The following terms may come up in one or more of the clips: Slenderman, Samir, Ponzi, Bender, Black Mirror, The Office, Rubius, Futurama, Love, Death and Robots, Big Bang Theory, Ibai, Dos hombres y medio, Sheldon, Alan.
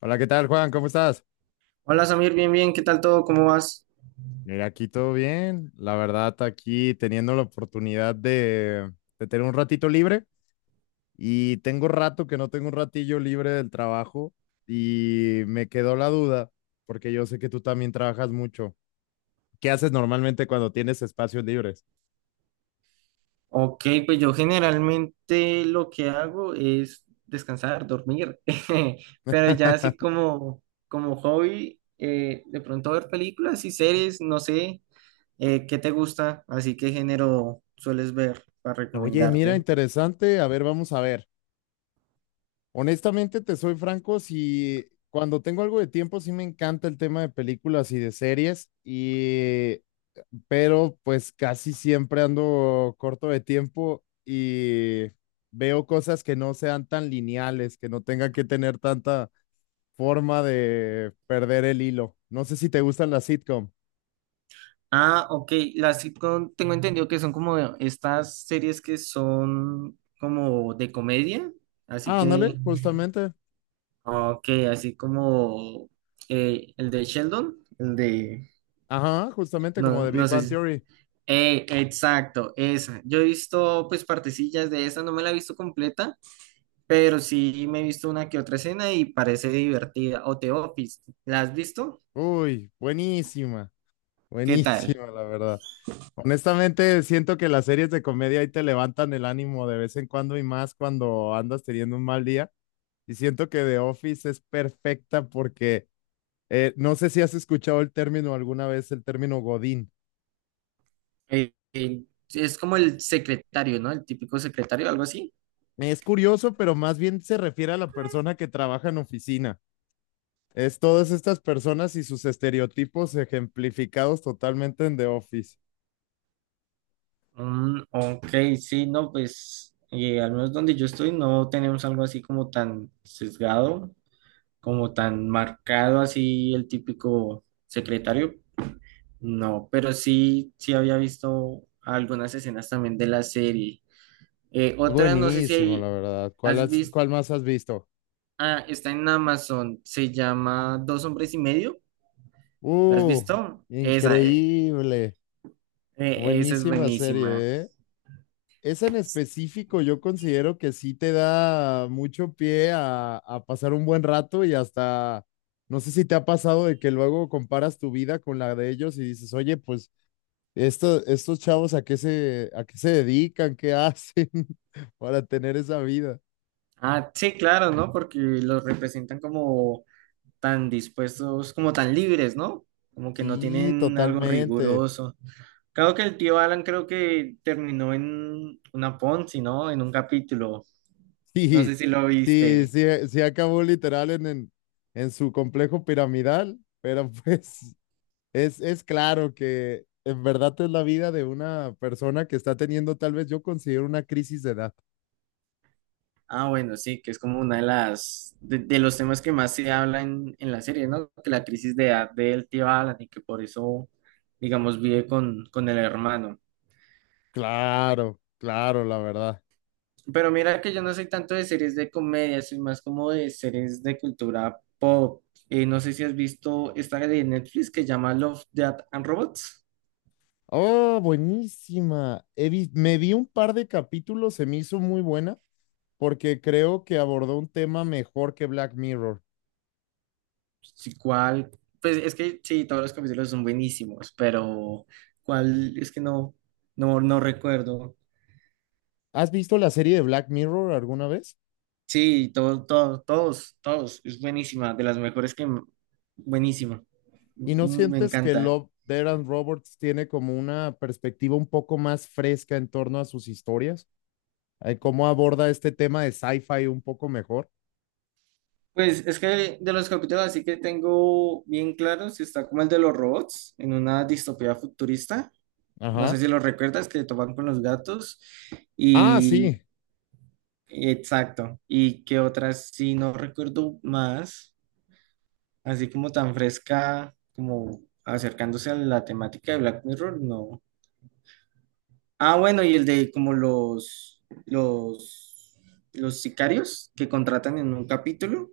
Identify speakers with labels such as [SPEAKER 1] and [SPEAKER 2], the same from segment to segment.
[SPEAKER 1] Hola, ¿qué tal, Juan? ¿Cómo estás?
[SPEAKER 2] Hola Samir, bien, bien, ¿qué tal todo? ¿Cómo vas?
[SPEAKER 1] Mira, aquí todo bien. La verdad, aquí teniendo la oportunidad de tener un ratito libre y tengo rato que no tengo un ratillo libre del trabajo y me quedó la duda porque yo sé que tú también trabajas mucho. ¿Qué haces normalmente cuando tienes espacios libres?
[SPEAKER 2] Ok, pues yo generalmente lo que hago es descansar, dormir, pero ya así como, como hobby, de pronto ver películas y series, no sé, ¿qué te gusta? Así qué género sueles ver para
[SPEAKER 1] Oye, mira,
[SPEAKER 2] recomendarte.
[SPEAKER 1] interesante. A ver, vamos a ver. Honestamente, te soy franco, si cuando tengo algo de tiempo, sí me encanta el tema de películas y de series, y pero pues casi siempre ando corto de tiempo y veo cosas que no sean tan lineales, que no tengan que tener tanta forma de perder el hilo. No sé si te gustan las sitcom.
[SPEAKER 2] Ah, ok, las sitcom tengo entendido que son como estas series que son como de comedia, así
[SPEAKER 1] Ah,
[SPEAKER 2] que...
[SPEAKER 1] ándale, justamente.
[SPEAKER 2] Ah, ok, así como el de Sheldon, el de...
[SPEAKER 1] Ajá, justamente como
[SPEAKER 2] No,
[SPEAKER 1] de Big
[SPEAKER 2] no sé.
[SPEAKER 1] Bang Theory.
[SPEAKER 2] Exacto, esa. Yo he visto pues partecillas de esa, no me la he visto completa, pero sí me he visto una que otra escena y parece divertida. O The Office, ¿la has visto?
[SPEAKER 1] Uy, buenísima,
[SPEAKER 2] ¿Qué tal?
[SPEAKER 1] buenísima, la verdad. Honestamente, siento que las series de comedia ahí te levantan el ánimo de vez en cuando y más cuando andas teniendo un mal día. Y siento que The Office es perfecta porque no sé si has escuchado el término alguna vez, el término Godín.
[SPEAKER 2] Eh, eh, es como el secretario, ¿no? El típico secretario, algo así.
[SPEAKER 1] Es curioso, pero más bien se refiere a la persona que trabaja en oficina. Es todas estas personas y sus estereotipos ejemplificados totalmente en The Office.
[SPEAKER 2] Mm, ok, sí, no, pues al menos donde yo estoy no tenemos algo así como tan sesgado, como tan marcado así el típico secretario, no, pero sí, sí había visto algunas escenas también de la serie.
[SPEAKER 1] Es
[SPEAKER 2] Otra, no sé si
[SPEAKER 1] buenísimo, la verdad. ¿Cuál,
[SPEAKER 2] has visto,
[SPEAKER 1] cuál más has visto?
[SPEAKER 2] ah, está en Amazon, se llama Dos hombres y medio, ¿la has
[SPEAKER 1] Uh,
[SPEAKER 2] visto? Esa,
[SPEAKER 1] increíble.
[SPEAKER 2] esa es
[SPEAKER 1] Buenísima
[SPEAKER 2] buenísima.
[SPEAKER 1] serie, ¿eh? Esa en específico yo considero que sí te da mucho pie a pasar un buen rato y hasta, no sé si te ha pasado de que luego comparas tu vida con la de ellos y dices, oye, pues esto, estos chavos a qué se dedican, qué hacen para tener esa vida.
[SPEAKER 2] Ah, sí, claro, ¿no? Porque los representan como tan dispuestos, como tan libres, ¿no? Como que no
[SPEAKER 1] Sí,
[SPEAKER 2] tienen algo
[SPEAKER 1] totalmente.
[SPEAKER 2] riguroso. Claro que el tío Alan creo que terminó en una Ponzi, ¿no? En un capítulo.
[SPEAKER 1] Sí,
[SPEAKER 2] No sé si lo
[SPEAKER 1] sí,
[SPEAKER 2] viste.
[SPEAKER 1] sí, sí acabó literal en su complejo piramidal, pero pues... es claro que en verdad es la vida de una persona que está teniendo, tal vez yo considero una crisis de edad.
[SPEAKER 2] Ah, bueno, sí, que es como una de los temas que más se habla en la serie, ¿no? Que la crisis de edad del tío Alan y que por eso, digamos, vive con el hermano.
[SPEAKER 1] Claro, claro, la verdad.
[SPEAKER 2] Pero mira que yo no soy tanto de series de comedia, soy más como de series de cultura pop. No sé si has visto esta de Netflix que llama Love, Death and Robots.
[SPEAKER 1] Oh, buenísima. Me vi un par de capítulos, se me hizo muy buena porque creo que abordó un tema mejor que Black Mirror.
[SPEAKER 2] Sí, ¿cuál? Pues es que sí, todos los capítulos son buenísimos, pero ¿cuál? Es que no, no recuerdo.
[SPEAKER 1] ¿Has visto la serie de Black Mirror alguna vez?
[SPEAKER 2] Sí, todo, todo, todos, todos. Es buenísima, de las mejores que... Buenísima.
[SPEAKER 1] ¿Y no
[SPEAKER 2] Mm, me
[SPEAKER 1] sientes que
[SPEAKER 2] encanta.
[SPEAKER 1] Love, Death and Robots tiene como una perspectiva un poco más fresca en torno a sus historias? ¿Cómo aborda este tema de sci-fi un poco mejor?
[SPEAKER 2] Pues es que de los capítulos así que tengo bien claros, está como el de los robots en una distopía futurista. No
[SPEAKER 1] Ajá.
[SPEAKER 2] sé si lo recuerdas, que toman con los gatos.
[SPEAKER 1] Ah,
[SPEAKER 2] Y
[SPEAKER 1] sí.
[SPEAKER 2] exacto. ¿Y qué otras? Sí, no recuerdo más. Así como tan fresca, como acercándose a la temática de Black Mirror, no. Ah, bueno, y el de como los sicarios que contratan en un capítulo.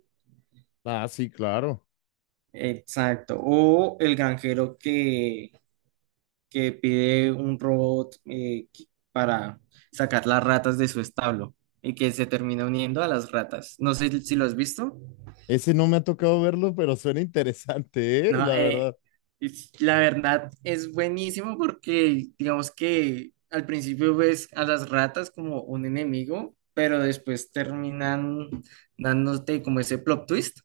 [SPEAKER 1] Ah, sí, claro.
[SPEAKER 2] Exacto. O el granjero que pide un robot para sacar las ratas de su establo y que se termina uniendo a las ratas. No sé si lo has visto.
[SPEAKER 1] Ese no me ha tocado verlo, pero suena interesante, ¿eh?
[SPEAKER 2] No,
[SPEAKER 1] La verdad.
[SPEAKER 2] la verdad es buenísimo porque digamos que al principio ves a las ratas como un enemigo, pero después terminan dándote como ese plot twist.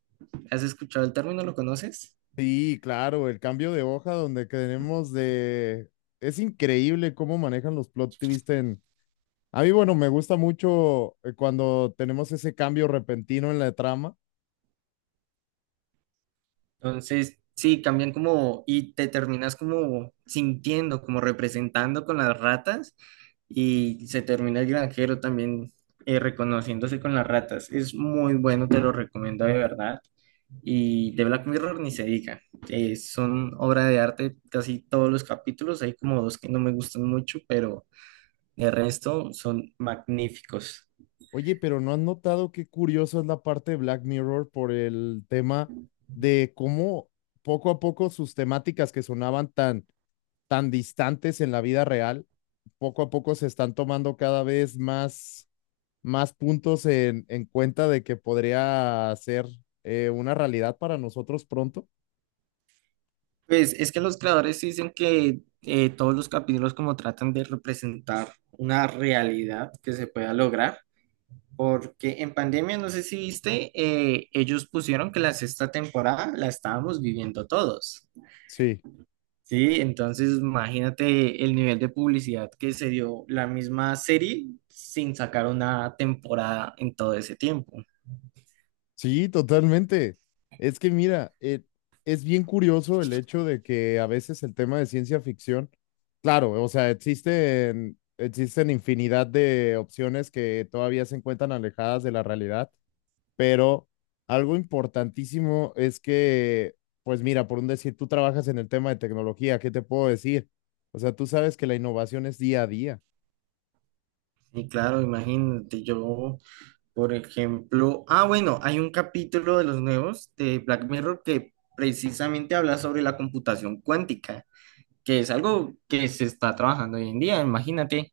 [SPEAKER 2] ¿Has escuchado el término? ¿Lo conoces?
[SPEAKER 1] Sí, claro, el cambio de hoja donde tenemos de... Es increíble cómo manejan los plot twists en... A mí, bueno, me gusta mucho cuando tenemos ese cambio repentino en la trama.
[SPEAKER 2] Entonces, sí, cambian como y te terminas como sintiendo, como representando con las ratas y se termina el granjero también reconociéndose con las ratas. Es muy bueno, te lo recomiendo de verdad. Y de Black Mirror ni se diga. Son obra de arte casi todos los capítulos. Hay como dos que no me gustan mucho, pero el resto son magníficos.
[SPEAKER 1] Oye, pero ¿no has notado qué curioso es la parte de Black Mirror por el tema de cómo poco a poco sus temáticas que sonaban tan distantes en la vida real, poco a poco se están tomando cada vez más, más puntos en cuenta de que podría ser una realidad para nosotros pronto.
[SPEAKER 2] Pues es que los creadores dicen que todos los capítulos como tratan de representar una realidad que se pueda lograr. Porque en pandemia, no sé si viste, ellos pusieron que la sexta temporada la estábamos viviendo todos.
[SPEAKER 1] Sí,
[SPEAKER 2] Sí, entonces imagínate el nivel de publicidad que se dio la misma serie sin sacar una temporada en todo ese tiempo.
[SPEAKER 1] sí, totalmente. Es que mira, es bien curioso el hecho de que a veces el tema de ciencia ficción, claro, o sea, existen infinidad de opciones que todavía se encuentran alejadas de la realidad pero algo importantísimo es que, pues mira, por un decir, tú trabajas en el tema de tecnología, ¿qué te puedo decir? O sea, tú sabes que la innovación es día a día.
[SPEAKER 2] Y claro, imagínate yo, por ejemplo, ah, bueno, hay un capítulo de los nuevos de Black Mirror que precisamente habla sobre la computación cuántica, que es algo que se está trabajando hoy en día, imagínate.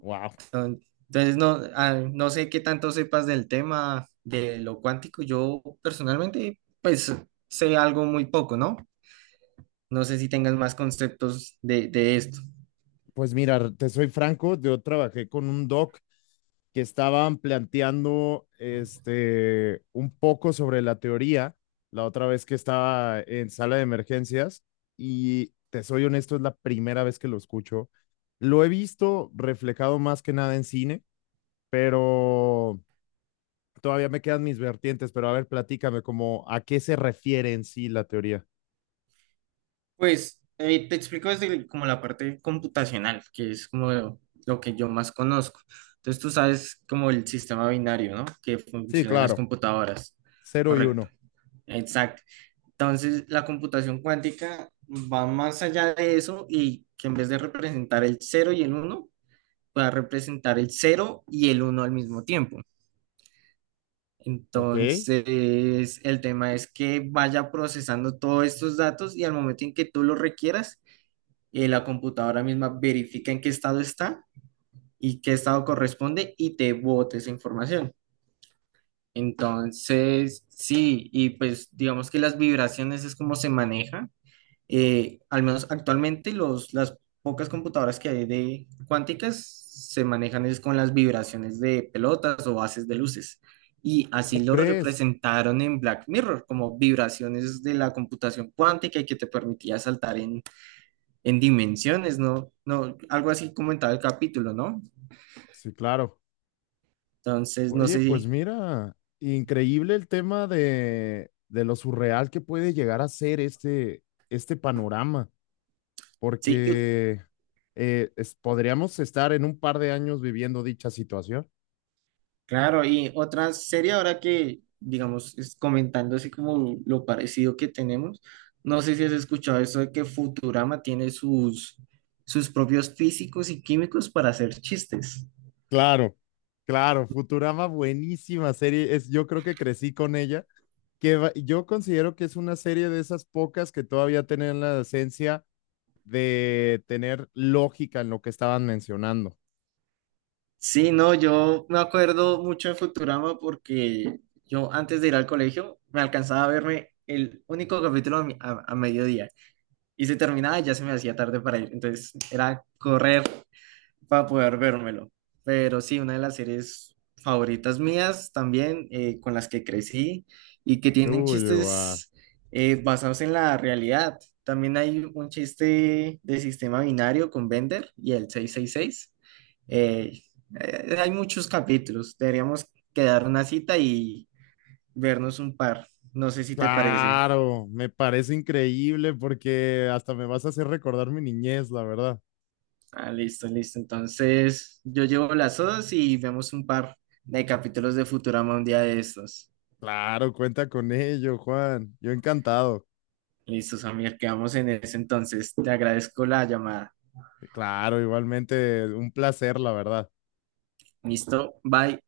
[SPEAKER 1] Wow.
[SPEAKER 2] Entonces, no, ah, no sé qué tanto sepas del tema de lo cuántico. Yo personalmente, pues, sé algo muy poco, ¿no? No sé si tengas más conceptos de esto.
[SPEAKER 1] Pues mira, te soy franco, yo trabajé con un doc que estaban planteando este un poco sobre la teoría la otra vez que estaba en sala de emergencias y te soy honesto, es la primera vez que lo escucho. Lo he visto reflejado más que nada en cine, pero todavía me quedan mis vertientes, pero a ver, platícame como a qué se refiere en sí la teoría.
[SPEAKER 2] Pues, te explico desde como la parte computacional, que es como lo que yo más conozco. Entonces, tú sabes como el sistema binario, ¿no? Que
[SPEAKER 1] Sí,
[SPEAKER 2] funciona en las
[SPEAKER 1] claro,
[SPEAKER 2] computadoras.
[SPEAKER 1] cero y
[SPEAKER 2] Correcto.
[SPEAKER 1] uno.
[SPEAKER 2] Exacto. Entonces, la computación cuántica va más allá de eso y que en vez de representar el cero y el uno pueda representar el cero y el uno al mismo tiempo.
[SPEAKER 1] Ok,
[SPEAKER 2] Entonces, el tema es que vaya procesando todos estos datos y al momento en que tú los requieras, la computadora misma verifica en qué estado está y qué estado corresponde y te bote esa información. Entonces, sí, y pues digamos que las vibraciones es como se maneja al menos actualmente las pocas computadoras que hay de cuánticas se manejan es con las vibraciones de pelotas o haces de luces. Y así
[SPEAKER 1] ¿cómo
[SPEAKER 2] lo
[SPEAKER 1] crees?
[SPEAKER 2] representaron en Black Mirror, como vibraciones de la computación cuántica y que te permitía saltar en dimensiones, ¿no? No, algo así comentaba el capítulo, ¿no?
[SPEAKER 1] Sí, claro.
[SPEAKER 2] Entonces, no
[SPEAKER 1] Oye,
[SPEAKER 2] sé
[SPEAKER 1] pues
[SPEAKER 2] si,
[SPEAKER 1] mira, increíble el tema de lo surreal que puede llegar a ser este panorama,
[SPEAKER 2] sí.
[SPEAKER 1] porque podríamos estar en un par de años viviendo dicha situación.
[SPEAKER 2] Claro, y otra serie ahora que, digamos, es comentando así como lo parecido que tenemos, no sé si has escuchado eso de que Futurama tiene sus propios físicos y químicos para hacer chistes.
[SPEAKER 1] Claro, claro, Futurama, buenísima serie. Es, yo creo que crecí con ella yo considero que es una serie de esas pocas que todavía tienen la esencia de tener lógica en lo que estaban mencionando.
[SPEAKER 2] Sí, no, yo me acuerdo mucho de Futurama porque yo antes de ir al colegio me alcanzaba a verme el único capítulo a, a mediodía y se terminaba y ya se me hacía tarde para ir, entonces era correr para poder vérmelo. Pero sí, una de las series favoritas mías también, con las que crecí y que tienen
[SPEAKER 1] Uy, guau.
[SPEAKER 2] chistes basados en la realidad. También hay un chiste de sistema binario con Bender y el 666. Eh, hay muchos capítulos. Deberíamos quedar una cita y vernos un par. No sé si te parece.
[SPEAKER 1] Claro, me parece increíble porque hasta me vas a hacer recordar mi niñez, la verdad.
[SPEAKER 2] Ah, listo, listo. Entonces, yo llevo las dos y vemos un par de capítulos de Futurama un día de estos.
[SPEAKER 1] Claro, cuenta con ello, Juan. Yo encantado.
[SPEAKER 2] Listo, Samir, quedamos en eso entonces. Te agradezco la llamada.
[SPEAKER 1] Claro, igualmente un placer, la verdad.
[SPEAKER 2] Listo, bye.